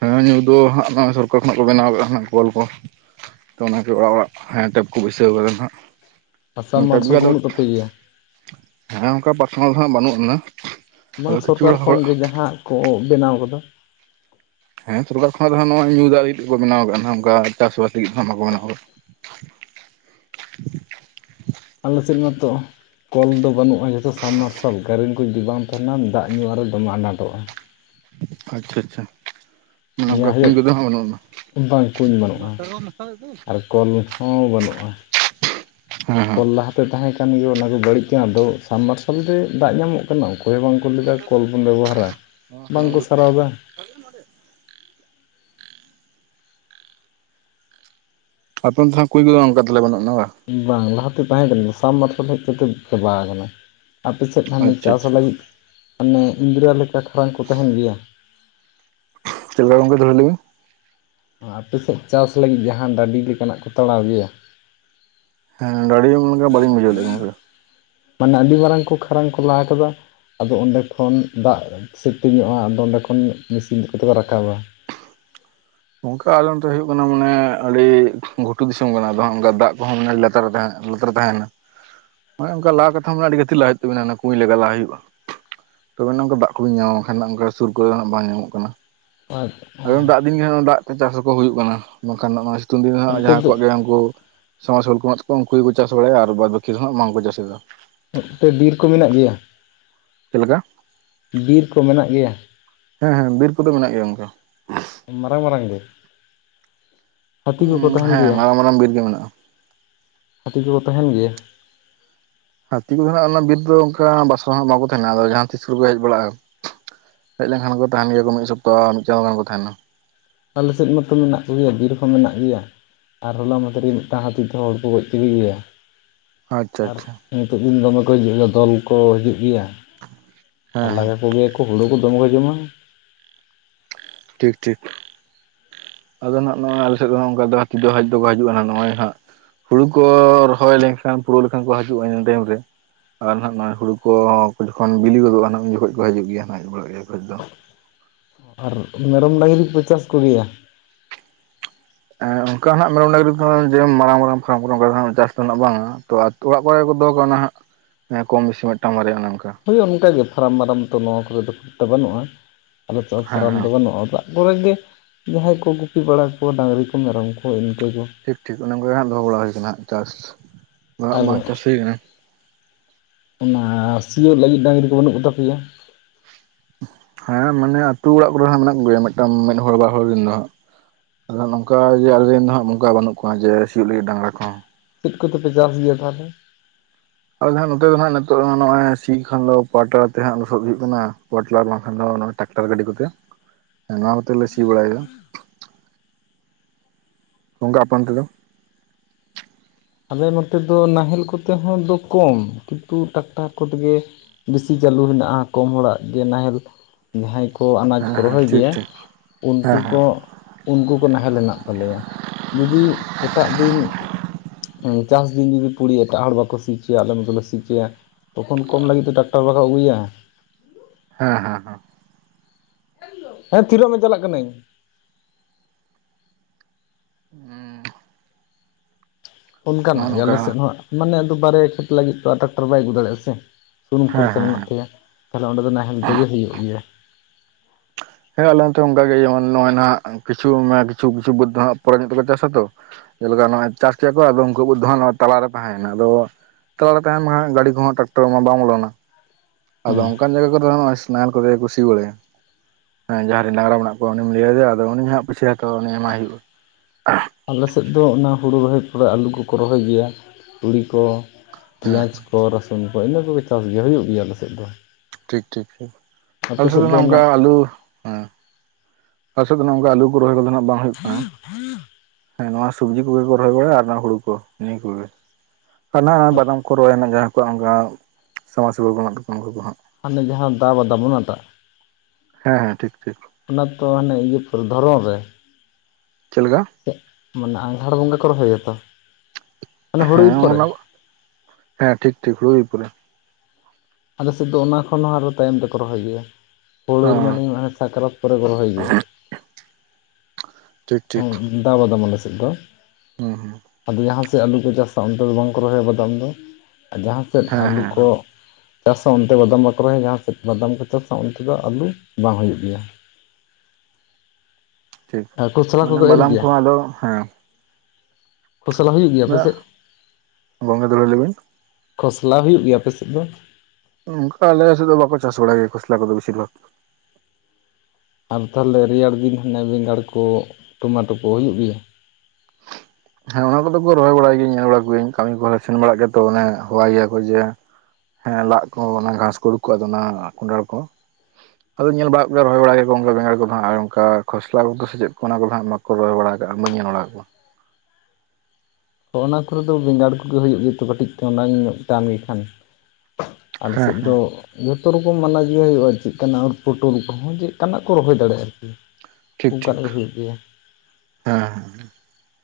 ᱦᱮᱸ ᱧᱩ ᱫᱚ ᱦᱟᱸᱜ ᱱᱟ ᱥᱚᱨᱠᱟᱨ ᱠᱷᱚᱱᱟᱜ ᱠᱚ ᱵᱮᱱᱟᱣ ᱣᱟᱠᱟᱜᱼᱟ ᱦᱩᱱᱟᱹ ᱠᱚᱞ ᱠᱚ ᱾ ᱛᱚ ᱚᱱᱟ ᱜᱮ ᱚᱲᱟᱜ ᱚᱲᱟᱜ ᱦᱮᱸ ᱴᱮᱯ ᱠᱚ ᱵᱟᱹᱭᱥᱟᱹᱣ ᱠᱟᱫᱟ ᱱᱟᱦᱟᱸᱜ᱾ ᱚᱸᱻᱴ ᱟᱥᱟᱢ ᱴᱮᱯ ᱜᱮ ᱢᱟᱨᱥᱟᱞ ᱠᱚ ᱟᱫᱚ ᱵᱟᱹᱱᱩᱜ ᱛᱟᱯᱮ ᱜᱮᱭᱟ ᱦᱮᱸ ᱚᱝᱠᱟ ᱯᱟᱨᱥᱚᱱᱟᱞ ᱫᱚᱦᱟᱸᱜ ᱵᱟᱱᱩᱜ ᱟᱱᱟ᱾ ᱵᱟᱝ ᱟᱫᱚ ᱠᱤᱪᱷᱩ ᱥᱚᱨᱠᱟᱨ ᱦᱚᱲᱟᱜ ᱠᱷᱚᱱ ᱚᱲᱟᱜ ᱜᱮ ᱡᱟᱦᱟᱸ ᱠᱚ ᱵᱮᱱᱟᱣ ᱟᱠᱟᱫᱟ᱾ ᱦᱮᱸ ᱥᱚᱨᱡᱟᱨ ᱠᱷᱚᱱᱟᱜ ᱫᱚᱦᱟᱸᱜ ᱱᱚᱣᱟ ᱧᱩ ᱫᱟᱜ ᱞᱟᱹᱜᱤᱫ ᱜᱮᱠᱚ ᱵᱮᱱᱟᱣ ᱣᱟᱠᱟᱜ-ᱟ ᱱᱟᱦᱟᱜ ᱚᱱᱠᱟ ᱪᱟᱥᱼᱵᱟᱥ ᱞᱟᱹᱜᱤᱫ ᱫᱚᱦᱟᱸᱜ ᱵᱟᱠᱚ ᱵᱮᱱᱟᱣ ᱠᱟ ᱟᱞᱮ ᱥᱮᱡ ᱢᱟᱛᱚᱼᱼ ᱠᱚᱞ ᱫᱚ ᱵᱟᱹᱱᱩᱜ-ᱟ ᱡᱚᱛᱚ ᱥᱟᱵᱽᱢᱟᱨᱥᱟᱞ ᱠᱟᱨᱮᱱᱴ ᱠᱚ ᱡᱩᱫᱤ ᱵᱟᱝ ᱛᱟᱦᱮᱱᱟ ᱫᱟᱜ ᱧᱩ ᱟᱨᱚ ᱫᱚᱢᱮ ᱟᱱᱟᱴᱚᱜ-ᱟ᱾ ᱟᱪᱪᱷᱟ ᱪᱷᱟ ᱢᱟᱱᱮ ᱚᱱᱠᱟ ᱱᱤᱭᱟᱹ ᱦᱩᱭᱩᱜ ᱠᱩᱸᱧ ᱠᱚᱫᱚ ᱦᱟᱸᱜ ᱵᱟᱹᱱᱩᱜ ᱟᱱᱟ᱾ ᱵᱟᱝ ᱠᱩᱧ ᱵᱟᱹᱱᱩᱜ-ᱟ ᱟᱨ ᱠᱚᱞ ᱦᱚᱸ ᱵᱟᱹᱱᱩᱜ-ᱟ᱾ [unintelligible] ᱦᱮᱸ᱾ ᱠᱚᱞ ᱞᱟᱦᱟ ᱛᱮ ᱛᱟᱦᱮᱸ ᱠᱟᱱ ᱜᱮᱭᱟ ᱚᱱᱟ ᱠᱚ ᱵᱟᱹᱲᱤᱡ ᱠᱟᱱᱟ ᱟᱫᱚ ᱥᱟᱵᱽᱢᱟᱨᱥᱟᱞ ᱜᱮ ᱫᱟᱜ ᱧᱟᱢᱚᱜᱼᱼ ᱠᱟᱱ ᱚᱠᱚᱭ ᱦᱚᱸ ᱵᱟᱝ ᱠᱚ ᱞᱟᱹᱭ ᱫᱟ ᱠᱚᱞ ᱵᱚᱱ ᱵᱮᱵᱚᱦᱟᱨᱟ ᱵᱟᱝ ᱠᱚ ᱥᱟᱨᱟᱣ ᱫᱟ᱾ ᱠᱷᱟᱰᱤᱜ ‌ᱢᱟᱰᱮᱜ ᱟᱯᱮ ᱚᱱᱛᱮ ᱫᱚᱦᱟᱸᱜ ᱠᱩᱭ ᱠᱚᱫᱚ ᱚᱱᱠᱟ ᱛᱟᱦᱞᱮ ᱵᱟᱹᱱᱩᱜ-ᱟᱱᱟ ᱵᱟ? ᱩᱸ ᱵᱟᱝ ᱞᱟᱦᱟ ᱛᱮ ᱛᱟᱦᱮᱸ ᱠᱟᱱᱟ ᱥᱟᱵᱽᱢᱟᱨᱥᱟᱞ ᱦᱮᱡ ᱠᱟᱛᱮᱜ ᱪᱟᱵᱟ ᱟᱠᱟᱱᱟ᱾ ᱟᱯᱮ ᱥᱮᱜ ᱦᱟᱱᱮ ᱟᱪᱪᱷᱟ ᱪᱟᱥ ᱟᱪᱪᱷᱟ ᱞᱟᱜᱤᱫ ᱦᱟᱱᱮ ᱤᱱᱫᱽᱨᱟ ᱞᱮᱠᱟ ᱠᱷᱟᱨᱟᱝ ᱠᱚ ᱛᱟᱦᱮᱱ ᱜᱮᱭᱟ? ᱪᱮᱜ ᱞᱮᱠᱟ ᱜᱚᱝᱠᱮ ᱫᱚᱦᱲᱟ‌ ᱞᱟᱹᱭ ᱢᱮ? ᱦᱚᱸ ᱟᱯᱮ ᱥᱮᱜ ᱪᱟᱥ ᱞᱟᱹᱜᱤᱫ ᱡᱟᱦᱟᱸ ᱰᱟᱰᱤ ᱞᱮᱠᱟ ᱱᱟᱜ ᱠᱚ ᱛᱟᱲᱟᱣ ᱜᱮᱭᱟ? ᱦᱮᱸ ᱰᱟᱰᱤ ᱚᱱᱠᱟ ᱵᱟᱞᱤᱧ ᱵᱩᱡᱷᱟᱹᱣ ᱞᱮᱜᱼᱟ ‌ᱜᱚᱝᱠᱮ! ᱢᱟᱱᱮ ᱟᱹᱰᱤ ᱢᱟᱨᱟᱝ ᱠᱚ ᱠᱷᱟᱨᱟᱝ ᱠᱚ ᱞᱟ ᱠᱟᱫᱟ᱾ ᱟᱫᱚ ᱚᱸᱰᱮ ᱠᱷᱚᱱ ᱫᱟᱜ ᱥᱮᱴᱤᱧᱚᱜᱼᱟ ᱟᱫᱚ ᱚᱸᱰᱮ ᱠᱷᱚᱱ ᱢᱮᱥᱤᱱ ᱛᱮ ᱠᱚᱛᱮ ᱠᱚ ᱨᱟᱠᱟᱵᱟ᱾ ᱱᱚᱜᱼᱚᱝᱠᱟ ᱟᱞᱮ ᱱᱚᱛᱮ ᱦᱳᱭᱳᱜ ᱠᱟᱱᱟ ᱢᱟᱱᱮ ᱟᱰᱤ ᱜᱷᱩᱴᱩ ᱫᱤᱥᱚᱢ ᱠᱟᱱᱟ ᱟᱫᱚ ᱦᱟᱸᱜ ᱚᱝᱠᱟ ᱫᱟᱜ ᱠᱚᱦᱚᱸ ᱢᱟᱱᱮ‌ ᱞᱟᱹ ᱛᱟᱨ ᱨᱮ ᱛᱟᱦᱮᱸ ᱞᱟᱛᱟᱨ ᱨᱮ ᱛᱟᱦᱮᱱᱟ᱾ ᱢᱟᱱᱮ ᱚᱝᱠᱟ ᱞᱟ ᱠᱟᱛᱷᱟ ᱢᱟ ᱟᱹᱰᱤ ᱜᱟᱹᱛᱷᱤᱨ ᱞᱟᱜ ᱦᱩᱭᱩᱜ ᱛᱟᱹᱵᱤᱱᱟ ᱚᱱᱟ ᱠᱩᱸᱧ ᱞᱮᱵᱮ ᱞᱟ ᱦᱩᱭᱩᱜᱼᱟ ᱾ ᱛᱚᱵᱮ ᱱᱚᱝᱠᱟ ᱫᱟᱜ ᱠᱚᱵᱤᱱ ᱧᱟᱢᱟ ᱵᱟᱝᱠᱷᱟᱱ ᱚᱝᱠᱟ ᱥᱩᱨ ᱠᱚᱨᱮ ᱱᱟᱜ ᱵᱟᱝ ᱧᱟᱢᱚᱜ ᱠᱟᱱᱟ᱾ [unintelligible] ᱟᱫᱚᱢ ᱫᱟᱜ ᱫᱤᱱ ᱜᱮ ᱦᱟᱸᱜ ᱫᱟᱜ ᱛᱮ ᱪᱟᱥ ᱠᱚ ᱦᱩᱭᱩᱜ ᱠᱟᱱᱟ ᱵᱟᱝᱠᱷᱟᱱ ᱱᱟᱜ ᱢᱟ ᱥᱤᱛᱩᱝ ᱫᱤᱱ ᱫᱚ ᱦᱟᱸᱜ ᱡᱟᱦᱟᱸᱭ ᱠᱚᱣᱟᱜ ᱜᱮ ᱩᱝᱠᱩ ᱥᱟᱵᱽᱢᱟᱨᱥᱟᱞ ᱠᱚ ᱢᱮᱱᱟᱜ ᱛᱟᱠᱚᱣᱟ ᱩᱝᱠᱩ ᱜᱮᱠᱚ ᱪᱟᱥ ᱵᱟᱲᱟᱭᱟ ᱟᱨ ᱵᱟᱫᱽ ᱵᱟᱹᱠᱤ ᱫᱚ ᱦᱟᱸᱜ ᱵᱟᱝ ᱠᱚ ᱪᱟᱥ ᱮᱫᱟ᱾ ᱚᱸᱫ ᱛᱮ ᱵᱤᱨ ᱠᱚ ᱢᱮᱱᱟᱜ ᱜᱮᱭᱟ? ᱪᱮᱜ ᱞᱮᱠᱟ? ᱵᱤᱨ ᱠᱚ ᱢᱮᱱᱟᱜ ᱜᱮᱭᱟ? ᱦᱮᱸ ᱦᱮᱸ ᱵᱤᱨ ᱠᱚᱫᱚ ᱢᱮᱱᱟᱜ ᱜᱮᱭᱟ ᱜᱚᱝᱠᱮ᱾ ᱢᱟᱨᱟᱝ ᱢᱟᱨᱟᱝ ᱜᱮ᱾ ᱦᱟᱹᱛᱤ ᱠᱚᱠᱚ ᱛᱟᱦᱮᱱ ᱦᱮᱸ ᱜᱮᱭᱟ, ᱢᱟᱨᱟᱝ ᱢᱟᱨᱟᱝ ᱵᱤᱨ ᱜᱮ ᱢᱮᱱᱟᱜᱼᱟ ᱦᱟᱹᱛᱤ ᱠᱚᱠᱚ ᱛᱟᱦᱮᱱ ᱜᱮᱭᱟ? ᱦᱟᱛᱤ ᱠᱚᱫᱚ ᱱᱟᱦᱟᱸᱜ ᱚᱱᱟ ᱵᱤᱨ ᱫᱚ ᱚᱝᱠᱟ ᱵᱟᱥᱚ ᱦᱟᱸᱜ ᱵᱟᱠᱚ ᱛᱟᱦᱮᱱᱟ, ᱟᱫᱚ ᱡᱟᱦᱟᱸ ᱛᱤᱥ ᱠᱚᱨᱮ ᱠᱚ ᱦᱮᱡ ᱵᱟᱲᱟᱜᱼᱟ ᱾ ᱦᱮᱡ ᱞᱮᱝᱠᱷᱟᱱ ᱠᱚ ᱛᱟᱦᱮᱱ ᱜᱮᱭᱟ ᱠᱚ ᱢᱤᱫ ᱥᱚᱯᱛᱟᱦ ᱟᱨ ᱢᱤᱫ ᱪᱟᱸᱫᱚ ᱜᱟᱱ ᱠᱚ ᱛᱟᱦᱮᱱᱟ ᱾ ᱟᱞᱮ ᱥᱮᱫ ᱢᱟᱛᱚ ᱢᱮᱱᱟᱜ ᱠᱚ ᱜᱮᱭᱟ ᱵᱤᱨ ᱦᱚᱸ ᱢᱮᱱᱟᱜ ᱜᱮᱭᱟ ᱾ ᱟᱨ ᱦᱚᱞᱟ ᱢᱟᱫᱷᱨᱮ ᱜᱮ ᱢᱤᱫᱴᱟᱝ ᱦᱟᱹᱛᱤ‌ ᱛᱷᱚ ᱦᱚᱲ ᱠᱚ ᱜᱚᱡ ᱠᱤᱫᱤ ᱜᱮᱭᱟ ᱾ ᱟᱪᱪᱷᱟ ᱟᱨ ᱟᱪᱪᱷᱟ ᱱᱤᱛᱚᱜ ᱫᱤᱱ ᱫᱚᱢᱮ ᱠᱚ ᱦᱤᱡᱩᱜ ᱜᱮᱭᱟ ᱫᱚᱞ ᱠᱚ ᱦᱤᱡᱩᱜ ᱜᱮᱭᱟ᱾ ᱟᱨ ᱦᱮᱸ ᱦᱮᱸ ᱞᱟᱜᱟ ᱠᱚ ᱜᱮᱭᱟ ᱠᱚ ᱦᱩᱲᱩ ᱠᱚ ᱫᱚᱢᱮ ᱠᱚ ᱡᱚᱢᱟ᱾ ᱴᱷᱤᱠ ᱴᱷᱤᱠ᱾ ᱟᱫᱚ ᱱᱟᱦᱟᱜ ᱱᱚᱜᱼᱚᱭ ᱟᱞᱮ ᱥᱮᱜ ᱫᱚ ᱱᱚᱜᱼᱱᱚᱝᱠᱟ ᱫᱚ ᱦᱟᱛᱤ ᱫᱚ ᱦᱮᱡ ᱫᱚ ᱠᱚ ᱦᱟᱹᱡᱩᱜᱼᱟ ᱟᱨ ᱱᱚᱜᱼᱚᱭ ᱦᱟᱸᱜ ᱦᱩᱲᱩ ᱠᱚ ᱨᱚᱦᱚᱭ ᱞᱮᱝᱠᱷᱟᱱ ᱯᱩᱨᱟᱹᱣ ᱞᱮᱠᱷᱟᱱ ᱠᱚ ᱦᱟᱡᱩᱜᱼᱟ ᱤᱱᱟᱹ ᱴᱟᱭᱤᱢ ᱨᱮ᱾ ᱟᱨ ᱱᱟᱦᱟᱜ ᱱᱚᱜᱼᱚᱭ ᱦᱩᱲᱩ ᱠᱚ ᱡᱚᱠᱷᱚᱱ ᱵᱤᱞᱤ ᱜᱚᱫᱚᱜᱼᱟ ᱱᱟᱝ ᱩᱱ ᱡᱚᱠᱷᱚᱡ ᱠᱚ ᱦᱤᱡᱩᱜ ᱜᱮᱭᱟ ᱱᱟ ᱦᱮᱡ ᱵᱟᱲᱟᱜ ᱜᱮᱭᱟ ᱠᱚ ᱦᱮᱡ ᱫᱚ᱾ ᱟᱨ ᱢᱮᱨᱚᱢ ᱰᱟᱹᱝᱨᱤ ᱠᱚᱯᱮ ᱪᱟᱥ ᱠᱚ ᱜᱮᱭᱟ? ᱮᱸ ᱚᱝᱠᱟ ᱱᱟᱦᱟᱜ ᱢᱮᱨᱚᱢ ᱰᱟᱹᱝᱨᱤ ᱫᱚ ᱡᱮ ᱢᱟᱨᱟᱝ ᱢᱟᱨᱟᱝ ᱯᱷᱟᱨᱟᱢ ᱠᱚᱨᱮ ᱚᱝᱠᱟ‌ ᱫᱚᱦᱟᱸᱜ ᱪᱟᱥ ᱫᱚ ᱱᱟᱦᱟᱜ ᱵᱟᱝᱟ ᱛᱚ ᱟ ᱛᱳ ᱚᱲᱟᱜ ᱠᱚᱨᱮ ᱜᱮ ᱠᱚ ᱫᱚᱦᱚ ᱠᱟᱜᱼᱟ ᱱᱟᱦᱟᱜ ᱦᱮ ᱠᱚᱢ ᱵᱤᱥᱤ ᱢᱤᱫᱴᱟᱝ ᱵᱟᱨᱭᱟ ᱚᱱᱮ ᱚᱝᱠᱟ᱾ ᱦᱳᱭ ᱚᱱᱠᱟ ᱜᱮ ᱯᱷᱟᱨᱟᱢ ᱢᱟᱨᱟᱢ ᱛᱚ ᱱᱚᱣᱟ ᱠᱚᱨᱮ ᱫᱚ ᱠᱷᱩᱵ ᱴᱟ ᱵᱟᱹᱱᱩᱜᱼᱟ, ᱟᱞᱮ ᱥᱮᱜ ᱦᱚᱸ ᱦᱮᱸ ᱯᱷᱟᱨᱟᱢ ᱫᱚ ᱦᱮᱸ ᱵᱟᱹᱱᱩᱜᱼᱟ ᱠᱟᱜ᱾ ᱠᱚᱨᱮ ᱜᱮ ᱡᱟᱦᱟᱸᱭ ᱠᱚ ᱜᱩᱯᱤ ᱵᱟᱲᱟ ᱠᱚᱣᱟ ᱰᱟᱝᱨᱤ ᱠᱚ ᱢᱮᱨᱚᱢ ᱠᱚ ᱤᱱᱠᱟᱹ ᱜᱮ᱾ ᱴᱷᱤᱠ ᱴᱷᱤᱠ ᱚᱱᱮ ᱚᱱᱠᱟ ᱜᱮ ᱦᱟᱸᱜ ᱫᱚᱦᱚ ᱵᱟᱲᱟ ᱦᱩᱭ ᱠᱟᱱᱟ ᱱᱟᱜ ᱪᱟᱥ ᱟᱫᱚ ᱦᱟᱸᱜ ᱟᱨ ᱵᱟᱝ ᱪᱟᱥ ᱦᱩᱭ ᱠᱟᱱᱟ ᱾ ᱚᱱᱟ ᱥᱤᱭᱳᱜ ᱞᱟᱹᱜᱤᱫ ᱰᱟᱹᱝᱨᱤ ᱠᱚ ᱵᱟᱹᱱᱩᱜ ᱠᱚᱛᱟᱯᱮᱭᱟ? ᱦᱮᱸ ᱢᱟᱱᱮ ᱟᱛᱩ ᱚᱲᱟᱜ ᱠᱚᱨᱮ ᱦᱟᱜ ᱢᱮᱱᱟᱜ ᱠᱚ ᱜᱮᱭᱟ ᱢᱤᱫᱴᱟᱝ ᱢᱤᱫᱦᱚᱲ ᱵᱟᱨ ᱦᱚᱲ ᱨᱮᱱ ᱫᱚ ᱦᱟᱸᱜ᱾ ᱟᱫᱚ ᱱᱚᱝᱠᱟ ᱡᱮ ᱟᱞᱮᱨᱮᱱ ᱫᱚ ᱦᱟᱸᱜ ᱱᱚᱝᱠᱟ ᱵᱟᱹᱱᱩᱜ ᱠᱚᱣᱟ ᱡᱮ ᱥᱤᱭᱳᱜ ᱞᱟᱹᱜᱤᱫ ᱰᱟᱝᱨᱟ ᱠᱚᱦᱚᱸ ᱾ ᱪᱮᱫ ᱠᱚᱛᱮᱯᱮ ᱪᱟᱥ ᱜᱮᱭᱟ ᱛᱟᱦᱚᱞᱮ? ᱟᱫᱚ ᱱᱚᱛᱮ ᱫᱚ ᱦᱟᱸᱜ ᱱᱤᱛᱚᱜ ᱱᱚᱜᱼᱚᱭ ᱥᱤ ᱠᱷᱚᱱ ᱫᱚ ᱯᱟᱣᱟᱨ ᱴᱤᱞᱟᱨ ᱛᱮᱦᱟᱸᱜ ᱞᱚᱥᱚᱫ ᱦᱩᱭᱩᱜ ᱠᱟᱱᱟ ᱯᱟᱣᱟᱨ ᱴᱤᱞᱟᱨ ᱵᱟᱝᱠᱷᱟᱱ ᱫᱚ ᱱᱚᱜᱼᱚᱭ ᱴᱟᱠᱴᱟᱨ ᱜᱟᱹᱰᱤ ᱠᱚᱛᱮ ᱦᱮᱸ ᱱᱚᱣᱟ ᱠᱚᱛᱮ ᱞᱮ ᱥᱤ ᱵᱟᱲᱟᱭ ᱫᱟ ᱾ ᱜᱚᱝᱠᱮ ᱟᱯᱮ ᱚᱱᱛᱮ ᱫᱚ? ᱟᱞᱮ ᱱᱚᱛᱮ ᱫᱚ ᱱᱟᱦᱮᱞ ᱠᱚᱛᱮ ᱦᱚᱸ ᱫᱚ ᱠᱚᱢ, ᱠᱤᱱᱛᱩ ᱴᱟᱠᱴᱟᱨ ᱠᱚᱛᱮᱜᱮ ᱵᱮᱥᱤ ᱪᱟᱹᱞᱩ ᱦᱮᱱᱟᱜᱼᱟ, ᱠᱚᱢ ᱦᱚᱲᱟᱜ ᱜᱮ ᱱᱟᱦᱮᱞ ᱡᱟᱦᱟᱸᱭ ᱠᱚ ᱟᱱᱟᱡᱽ ᱦᱮᱸ ᱠᱚ ᱦᱮᱸ ᱨᱚᱦᱚᱭ ᱴᱷᱤᱠ ᱜᱮᱭᱟ ᱴᱷᱤᱠ ᱩᱱᱠᱩ ᱦᱮᱸ ᱦᱮᱸ ᱠᱚ ᱩᱱᱠᱩ ᱠᱚ ᱱᱟᱦᱮᱞ ᱦᱮᱱᱟᱜ ᱛᱟᱞᱮᱭᱟ, ᱡᱩᱫᱤ ᱮᱴᱟᱜ ᱫᱤᱱ ᱪᱟᱥ ᱫᱤᱱ ᱡᱩᱫᱤ ᱯᱩᱲᱭᱟᱹ ᱮᱴᱟᱜ ᱦᱚᱲ ᱵᱟᱠᱚ ᱥᱤᱪᱚᱭᱟ ᱟᱞᱮ ᱢᱚᱛᱚᱞᱮ ᱥᱤ ᱪᱚᱭᱟ ᱛᱚᱠᱷᱚᱱ ᱠᱚᱢ ᱞᱟᱹᱜᱤᱫ ᱫᱚ ᱴᱟᱠᱴᱟᱨ ᱵᱟᱠᱚ ᱟᱹᱜᱩᱭᱟ ᱦᱮᱸ ᱦᱮᱸ ᱦᱮᱸ ᱦᱮᱸ ᱛᱤᱨᱚᱜ ᱢᱮ ᱪᱟᱞᱟᱜ ᱠᱟᱹᱱᱟᱹᱧ᱾ ᱦᱩᱸ ᱚᱱᱠᱟᱱᱟᱜ ᱜᱮ ᱱᱚᱝᱠᱟ ᱟᱞᱮ ᱥᱮᱫ ᱦᱚᱸ ᱢᱟᱱᱮ ᱵᱟᱨᱭᱟ ᱠᱷᱮᱛ ᱞᱟᱹᱜᱤᱫ ᱫᱚ ᱴᱨᱟᱠᱴᱟᱨ ᱵᱟᱭ ᱟᱹᱜᱩ ᱫᱟᱲᱮᱭᱟᱜᱼᱟ ᱥᱮ ᱥᱩᱱᱩᱢ ᱦᱮᱸ ᱠᱷᱚᱨᱪᱟ ᱦᱮᱸ ᱢᱮᱱᱟᱜ ᱦᱮᱸ ᱛᱟᱭᱟ ᱛᱟᱦᱚᱞᱮ ᱚᱸᱰᱮ ᱫᱚ ᱱᱟᱦᱮᱞ ᱛᱮᱜᱮ ᱦᱩᱭᱩᱜ ᱜᱮᱭᱟ᱾ ᱦᱮᱸ ᱟᱞᱮ ᱚᱱᱛᱮ ᱦᱚᱸ ᱚᱱᱠᱟ ᱜᱮ ᱱᱚᱜ-ᱚᱭ ᱱᱟᱜ ᱠᱤᱪᱷᱩ ᱠᱤᱪᱷᱩ ᱵᱩᱥᱩᱵ ᱵᱟᱹᱫᱽ ᱦᱟᱸᱜ ᱯᱚᱨᱮ ᱧᱚᱜ ᱛᱮᱞᱮ ᱪᱟᱥᱟ ᱛᱚ, ᱡᱮᱞᱮᱠᱟ ᱱᱚᱜ-ᱚᱭ ᱪᱟᱥ ᱠᱮᱭᱟ ᱠᱚ ᱟᱫᱚ ᱩᱱᱠᱩᱣᱟᱜ ᱵᱟᱹᱫᱽ ᱫᱚ ᱦᱟᱸᱜ ᱛᱟᱞᱟ ᱨᱮ ᱛᱟᱦᱮᱸᱭᱮᱱᱟ ᱟᱫᱚ ᱛᱟᱞᱟ ᱨᱮ ᱛᱟᱦᱮᱱ ᱢᱟ ᱜᱟᱹᱰᱤ ᱠᱚᱦᱚᱸ ᱴᱨᱟᱠᱴᱚᱨ ᱢᱟ ᱵᱟᱝ ᱵᱚᱞᱚᱱᱟ ᱟᱫᱚ ᱚᱱᱠᱟᱱ ᱡᱟᱭᱜᱟ ᱠᱚᱨᱮ ᱱᱟᱜ ᱱᱟᱦᱮᱞ ᱠᱚᱜᱮ ᱠᱚ ᱥᱤ ᱵᱟᱲᱟᱭᱟ᱾ ᱮᱸ ᱡᱟᱦᱟᱸᱭ ᱨᱮᱱ ᱰᱟᱝᱨᱟ ᱢᱮᱱᱟᱜ ᱠᱚᱣᱟ ᱩᱱᱤᱢ ᱞᱟᱹᱭ ᱟᱫᱮᱭᱟ ᱟᱫᱚ ᱩᱱᱤ ᱦᱟᱸᱜ ᱯᱩᱭᱥᱟᱭ ᱦᱟᱛᱟᱣᱟ ᱩᱱᱤ ᱮᱢᱟᱭ ᱦᱩᱭᱩᱜ-ᱟ᱾ ᱟᱞᱮ ᱥᱮᱫ ᱫᱚ ᱚᱱᱟ ᱦᱩᱲᱩ ᱨᱚᱦᱚᱭ ᱯᱚᱨᱨ ᱟᱹᱞᱩ ᱠᱚᱠᱚ ᱨᱚᱦᱚᱭ ᱜᱮᱭᱟ ᱛᱩᱲᱤ ᱠᱚ ᱦᱮᱸ ᱯᱮᱸᱭᱟᱡᱽ ᱠᱚ ᱨᱟᱹᱥᱩᱱ ᱠᱚ ᱤᱱᱟᱹ ᱠᱚᱜᱮ ᱪᱟᱥ ᱜᱮᱭᱟ ᱦᱩᱭᱩᱜ ᱜᱮᱭᱟ ᱟᱞᱮᱥᱮᱫ ᱫᱚ᱾ ᱴᱷᱤᱠ ᱴᱷᱤᱠ ᱟᱯᱮ ᱟᱞᱮ ᱥᱮᱱ ᱫᱚ ᱥᱮᱫ ᱚᱱᱟ ᱚᱝᱠᱟ ᱟᱞᱩ ᱟᱞᱮ ᱥᱮᱫ ᱫᱚ ᱱᱚᱝᱠᱟ ᱟᱹᱞᱩ ᱠᱚ ᱨᱚᱦᱚᱭ ᱠᱚᱫᱚ ᱱᱟᱜ ᱵᱟᱝ ᱦᱩᱭᱩᱜ ᱠᱷᱟᱱᱟ ᱦᱮᱸ ᱱᱚᱶᱟ ᱥᱚᱵᱡᱤ ᱠᱚᱜᱮ ᱠᱚ ᱨᱚᱦᱚᱭ ᱵᱟᱲᱟᱭᱟ ᱟᱨ ᱚᱱᱟ ᱦᱩᱲᱩ ᱠᱚ ᱱᱤᱭᱟᱹ ᱠᱚᱜᱮ, ᱟᱨ ᱱᱟᱜ ᱚᱱᱟ ᱵᱟᱫᱟᱢ ᱠᱚ ᱨᱚᱦᱚᱭᱟ ᱱᱟᱜ ᱡᱟᱦᱟᱸᱭ ᱠᱚᱣᱟᱜ ᱚᱱᱠᱟ ᱥᱟᱢᱟᱨᱥᱵᱟ ᱠᱚ ᱢᱮᱱᱟᱜ ᱛᱟᱠᱚᱣᱟ ᱩᱱᱠᱩ ᱠᱚ ᱦᱟᱸᱜ ᱦᱟᱱᱮ ᱡᱟᱦᱟᱸ ᱫᱟᱽ ᱵᱟᱫᱟᱢ ᱚᱱᱟᱴᱟᱜ? ᱦᱮᱸ ᱦᱮᱸ ᱴᱷᱤᱠ ᱴᱷᱤᱠ ᱚᱱᱟ ᱛᱚ ᱦᱟᱱᱮ ᱤᱭᱟᱹ ᱫᱷᱚᱨᱚᱱ ᱨᱮ ᱪᱮᱜ ᱞᱮᱠᱟ? ᱪᱮᱫ ᱢᱟᱱᱮ ᱟᱸᱜᱷᱟᱲ ᱵᱚᱸᱜᱟ ᱠᱚ ᱨᱚᱦᱚᱭᱟ ᱛᱚ? ᱢᱟᱱᱮ ᱦᱩᱲᱩ ᱤᱨ ᱦᱮᱸ ᱯᱚᱨᱮ ᱚᱱᱟ ᱦᱮᱸ ᱴᱷᱤᱠ ᱴᱷᱤᱠ ᱦᱩᱲᱩ ᱤᱨ ᱯᱚᱨᱮ ᱟᱞᱮ ᱥᱮᱫ ᱫᱚ ᱚᱱᱟ ᱠᱷᱚᱱ ᱦᱚᱸ ᱟᱨᱚ ᱛᱟᱭᱚᱢ ᱛᱮᱠᱚ ᱨᱚᱦᱚᱭ ᱜᱮᱭᱟ ᱦᱩᱲᱩ ᱤᱨ ᱦᱮᱸ᱾ ᱢᱟᱱᱮ ᱥᱟᱠᱨᱟᱛ ᱯᱚᱨᱮ ᱠᱚ ᱨᱚᱦᱚᱭ ᱜᱮᱭᱟ᱾ ᱴᱷᱤᱠ ᱴᱷᱤᱠ᱾ ᱫᱟ ᱟᱫᱟᱢ ᱟᱞᱮ ᱥᱮᱫ ᱫᱚ ᱦᱩᱸ ᱦᱩᱸ ᱟᱫᱚ ᱡᱟᱦᱟᱸ ᱥᱮᱫ ᱟᱞᱩ ᱠᱚ ᱪᱟᱥ ᱚᱱᱛᱮ ᱫᱚ ᱵᱟᱝᱠᱚ ᱨᱚᱦᱚᱭᱟ ᱵᱟᱫᱟᱢ ᱫᱚ ᱟᱨ ᱡᱟᱦᱟᱸ ᱥᱮᱫ ᱦᱮᱸ ᱟᱹᱞᱩ ᱦᱮᱸ ᱠᱚ ᱪᱟᱥᱟ ᱚᱱᱛᱮ ᱵᱟᱫᱟᱢ ᱵᱟᱠᱚ ᱨᱚᱦᱭᱟ ᱡᱟᱦᱟᱸ ᱥᱮᱫ ᱵᱟᱫᱟᱢ ᱠᱚ ᱪᱟᱥᱟ ᱚᱱᱛᱮ ᱫᱚ ᱟᱞᱩ ᱵᱟᱝ ᱦᱩᱭᱩᱜ ᱜᱮᱭᱟ ᱴᱷᱤᱠ ᱟᱨ ᱠᱷᱚᱥᱞᱟ ᱢᱟᱱᱮ ᱠᱚᱠᱚ ᱮᱨ ᱵᱟᱫᱟᱢ ᱠᱚ ᱜᱮᱭᱟ ᱟᱫᱚ ᱦᱮᱸ ᱠᱷᱚᱥᱞᱟ ᱦᱩᱭᱩᱜ ᱜᱮᱭᱟ ᱟᱯᱮᱥᱮᱫ? ᱜᱚᱝᱠᱮ ᱫᱩᱞᱟᱹᱲ ᱞᱟᱹᱭ ᱵᱤᱱ ᱠᱷᱚᱥᱞᱟ ᱦᱩᱭᱩᱜ ᱜᱮᱭᱟ ᱟᱯᱮ ᱥᱮᱫ ᱫᱚ? ᱚᱱᱠᱟ ᱟᱞᱮ ᱥᱮᱫ ᱫᱚ ᱵᱟᱠᱚ ᱪᱟᱥ ᱵᱟᱲᱟᱭ ᱜᱮᱭᱟ ᱠᱷᱚᱥᱞᱟ ᱠᱚᱫᱚ ᱵᱤᱥᱤᱨ ᱵᱷᱟᱜᱽ ᱟᱨ ᱛᱟᱦᱚᱞᱮ ᱨᱮᱭᱟᱲ ᱫᱤᱱ ᱦᱟᱱᱮ ᱵᱮᱸᱜᱟᱲ ᱠᱚ ᱴᱚᱢᱟᱴᱳ ᱠᱚ ᱦᱩᱭᱩᱜ ᱜᱮᱭᱟ? ᱦᱮᱸ ᱚᱱᱟ ᱠᱚᱫᱚ ᱠᱚ ᱨᱚᱦᱚᱭ ᱵᱟᱲᱟᱭ ᱜᱮᱭᱟᱹᱧ ᱧᱮᱞ ᱵᱟᱲᱟ ᱠᱚᱭᱟᱹᱧ ᱠᱟᱹᱢᱤ ᱠᱚᱦᱞᱮ ᱥᱮᱱ ᱵᱟᱲᱟᱜ ᱜᱮᱭᱟ ᱛᱚ ᱦᱚᱦᱚᱭ ᱜᱮᱭᱟ ᱠᱚ ᱡᱮ ᱦᱮᱸ ᱞᱟᱜ ᱠᱚ ᱚᱱᱟ ᱜᱷᱟᱸᱥ ᱠᱚ ᱩᱰᱩᱠ ᱠᱚᱜᱼᱟ ᱚᱱᱟ ᱠᱚᱸᱰᱟᱲ ᱠᱚ ᱟᱫᱚ ᱧᱮᱞ ᱵᱟᱲᱟ ᱠᱚ ᱜᱮᱭᱟ ᱨᱚᱦᱚᱭ ᱵᱟᱲᱟ ᱜᱮᱠᱚ ᱚᱱᱠᱟ ᱵᱮᱸᱜᱟᱲ ᱠᱚᱫᱚ ᱦᱟᱸᱜ ᱟᱨ ᱚᱱᱠᱟ ᱠᱷᱚᱥᱞᱟ ᱠᱚᱫᱚ ᱥᱮ ᱪᱮᱫ ᱠᱚ ᱚᱱᱟ ᱠᱚᱫᱚ ᱦᱟᱸᱜ ᱵᱟ ᱠᱚ ᱨᱚᱦᱚᱭ ᱵᱟᱲᱟ ᱠᱟᱜᱼᱟ ᱵᱟᱹᱧ ᱧᱮᱞ ᱵᱟᱲᱟᱣ ᱠᱚᱣᱟ ᱛᱚ ᱚᱱᱟ ᱠᱚᱨᱮ ᱫᱚ ᱵᱮᱸᱜᱟᱲ ᱠᱚᱜᱮ ᱦᱩᱭᱩᱜ ᱜᱮᱭᱟᱛᱚ ᱠᱟᱹᱴᱤᱡ ᱴᱚᱰᱟᱝ ᱧᱚᱜ ᱛᱟᱱ ᱜᱮ ᱠᱷᱟᱱ ᱟᱞᱮ ᱦᱮᱸ ᱥᱮᱫ ᱫᱚ ᱦᱮᱸ ᱡᱷᱚᱛᱚ ᱨᱚᱠᱚᱢ ᱢᱟᱱᱟᱡᱽ ᱜᱮ ᱦᱩᱭᱩᱜᱼᱟ ᱪᱮᱫ ᱞᱮᱠᱟᱱᱟᱜ ᱯᱚᱴᱚᱞ ᱠᱚᱦᱚᱸ ᱪᱮᱫᱠᱟᱱᱟᱜ ᱠᱚ ᱨᱚᱦᱚᱭ ᱫᱟᱲᱮᱭᱟᱜᱼᱟ ᱟᱨᱠᱤ᱾ ᱴᱷᱤᱠ ᱴᱷᱤᱠ ᱚᱱᱠᱟᱱᱟᱜ ᱜᱮ ᱦᱩᱭᱩᱜ ᱜᱮᱭᱟ᱾ ᱦᱮᱸ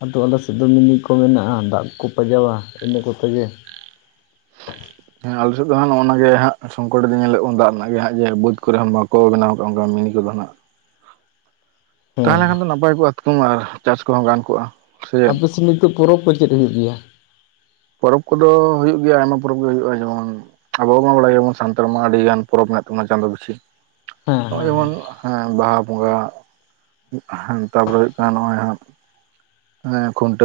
ᱟᱫᱳ ᱟᱞᱟ ᱥᱮᱫ ᱫᱚ ᱢᱤᱱᱤ ᱠᱚ ᱢᱮᱱᱟᱜᱼᱟ ᱫᱟᱜ ᱠᱚᱠᱚ ᱯᱟᱡᱟᱣᱟ ᱤᱱᱟᱹ ᱠᱚᱛᱮ ᱜᱮ, ᱦᱮᱸ ᱟᱞᱮ ᱥᱮᱫ ᱫᱚ ᱦᱟᱸᱜ ᱱᱚᱜᱼᱚ ᱱᱚᱱᱟᱜᱮ ᱦᱟᱸᱜ ᱥᱚᱝᱠᱚᱴ ᱫᱚ ᱧᱮᱞᱮᱜ ᱠᱚ ᱫᱟᱜ ᱨᱮᱱᱟᱜ ᱜᱮ ᱡᱮ ᱵᱟᱹᱫᱽ ᱠᱚᱨᱮ ᱦᱚᱸ ᱵᱟᱠᱚ ᱵᱮᱱᱟᱣ ᱠᱟᱜᱼᱟ ᱚᱱᱠᱟ ᱢᱤᱱᱤ ᱠᱚᱫᱚ ᱦᱟᱸᱜ᱾ ᱦᱮᱸ ᱛᱟᱦᱮᱞᱮᱱ ᱠᱷᱟᱱ ᱫᱚ ᱱᱟᱯᱟᱭ ᱠᱚᱜᱼᱟ ᱛᱩᱼᱟ ᱟᱨ ᱪᱟᱥ ᱠᱚᱦᱚᱸ ᱜᱟᱱ ᱠᱚᱜᱼᱟ᱾ ᱥᱮ ᱪᱮᱫ ᱟᱯᱮᱥᱮᱫ ᱱᱤᱛᱚᱜ ᱯᱚᱨᱚᱵᱽ ᱠᱚ ᱪᱮᱫ ᱦᱩᱭᱩᱜ ᱜᱮᱭᱟ? ᱯᱚᱨᱚᱵᱽ ᱠᱚᱫᱚ ᱦᱳᱭᱳᱜ ᱜᱮᱭᱟ ᱟᱭᱢᱟ ᱯᱚᱨᱚᱵᱽ ᱜᱮ ᱦᱳᱭᱳᱜᱼᱟ ᱡᱮᱢᱚᱱ ᱟᱵᱚ ᱢᱟ ᱵᱟᱲᱟᱭ ᱜᱮᱭᱟᱵᱚᱱ ᱥᱟᱱᱛᱟᱲ ᱢᱟ ᱟᱹᱰᱤ ᱜᱟᱱ ᱯᱚᱨᱚᱵᱽ ᱢᱮᱱᱟᱜ ᱛᱟᱵᱚᱱᱟ ᱪᱟᱸᱫᱤ ᱯᱤᱪᱷᱤ᱾ ᱦᱮᱸ ᱱᱚᱜᱚᱭ ᱦᱮᱸ ᱦᱮᱸ ᱡᱮᱢᱚᱱ ᱦᱮᱸ ᱵᱟᱦᱟ ᱵᱚᱸᱜᱟ ᱛᱟᱨᱯᱚᱨᱮ ᱦᱩᱭᱩᱜ ᱠᱟᱱᱟ ᱱᱚᱜᱼᱚᱭ ᱦᱟᱸᱜ ᱦᱮᱸ ᱠᱷᱩᱱᱴᱟᱹ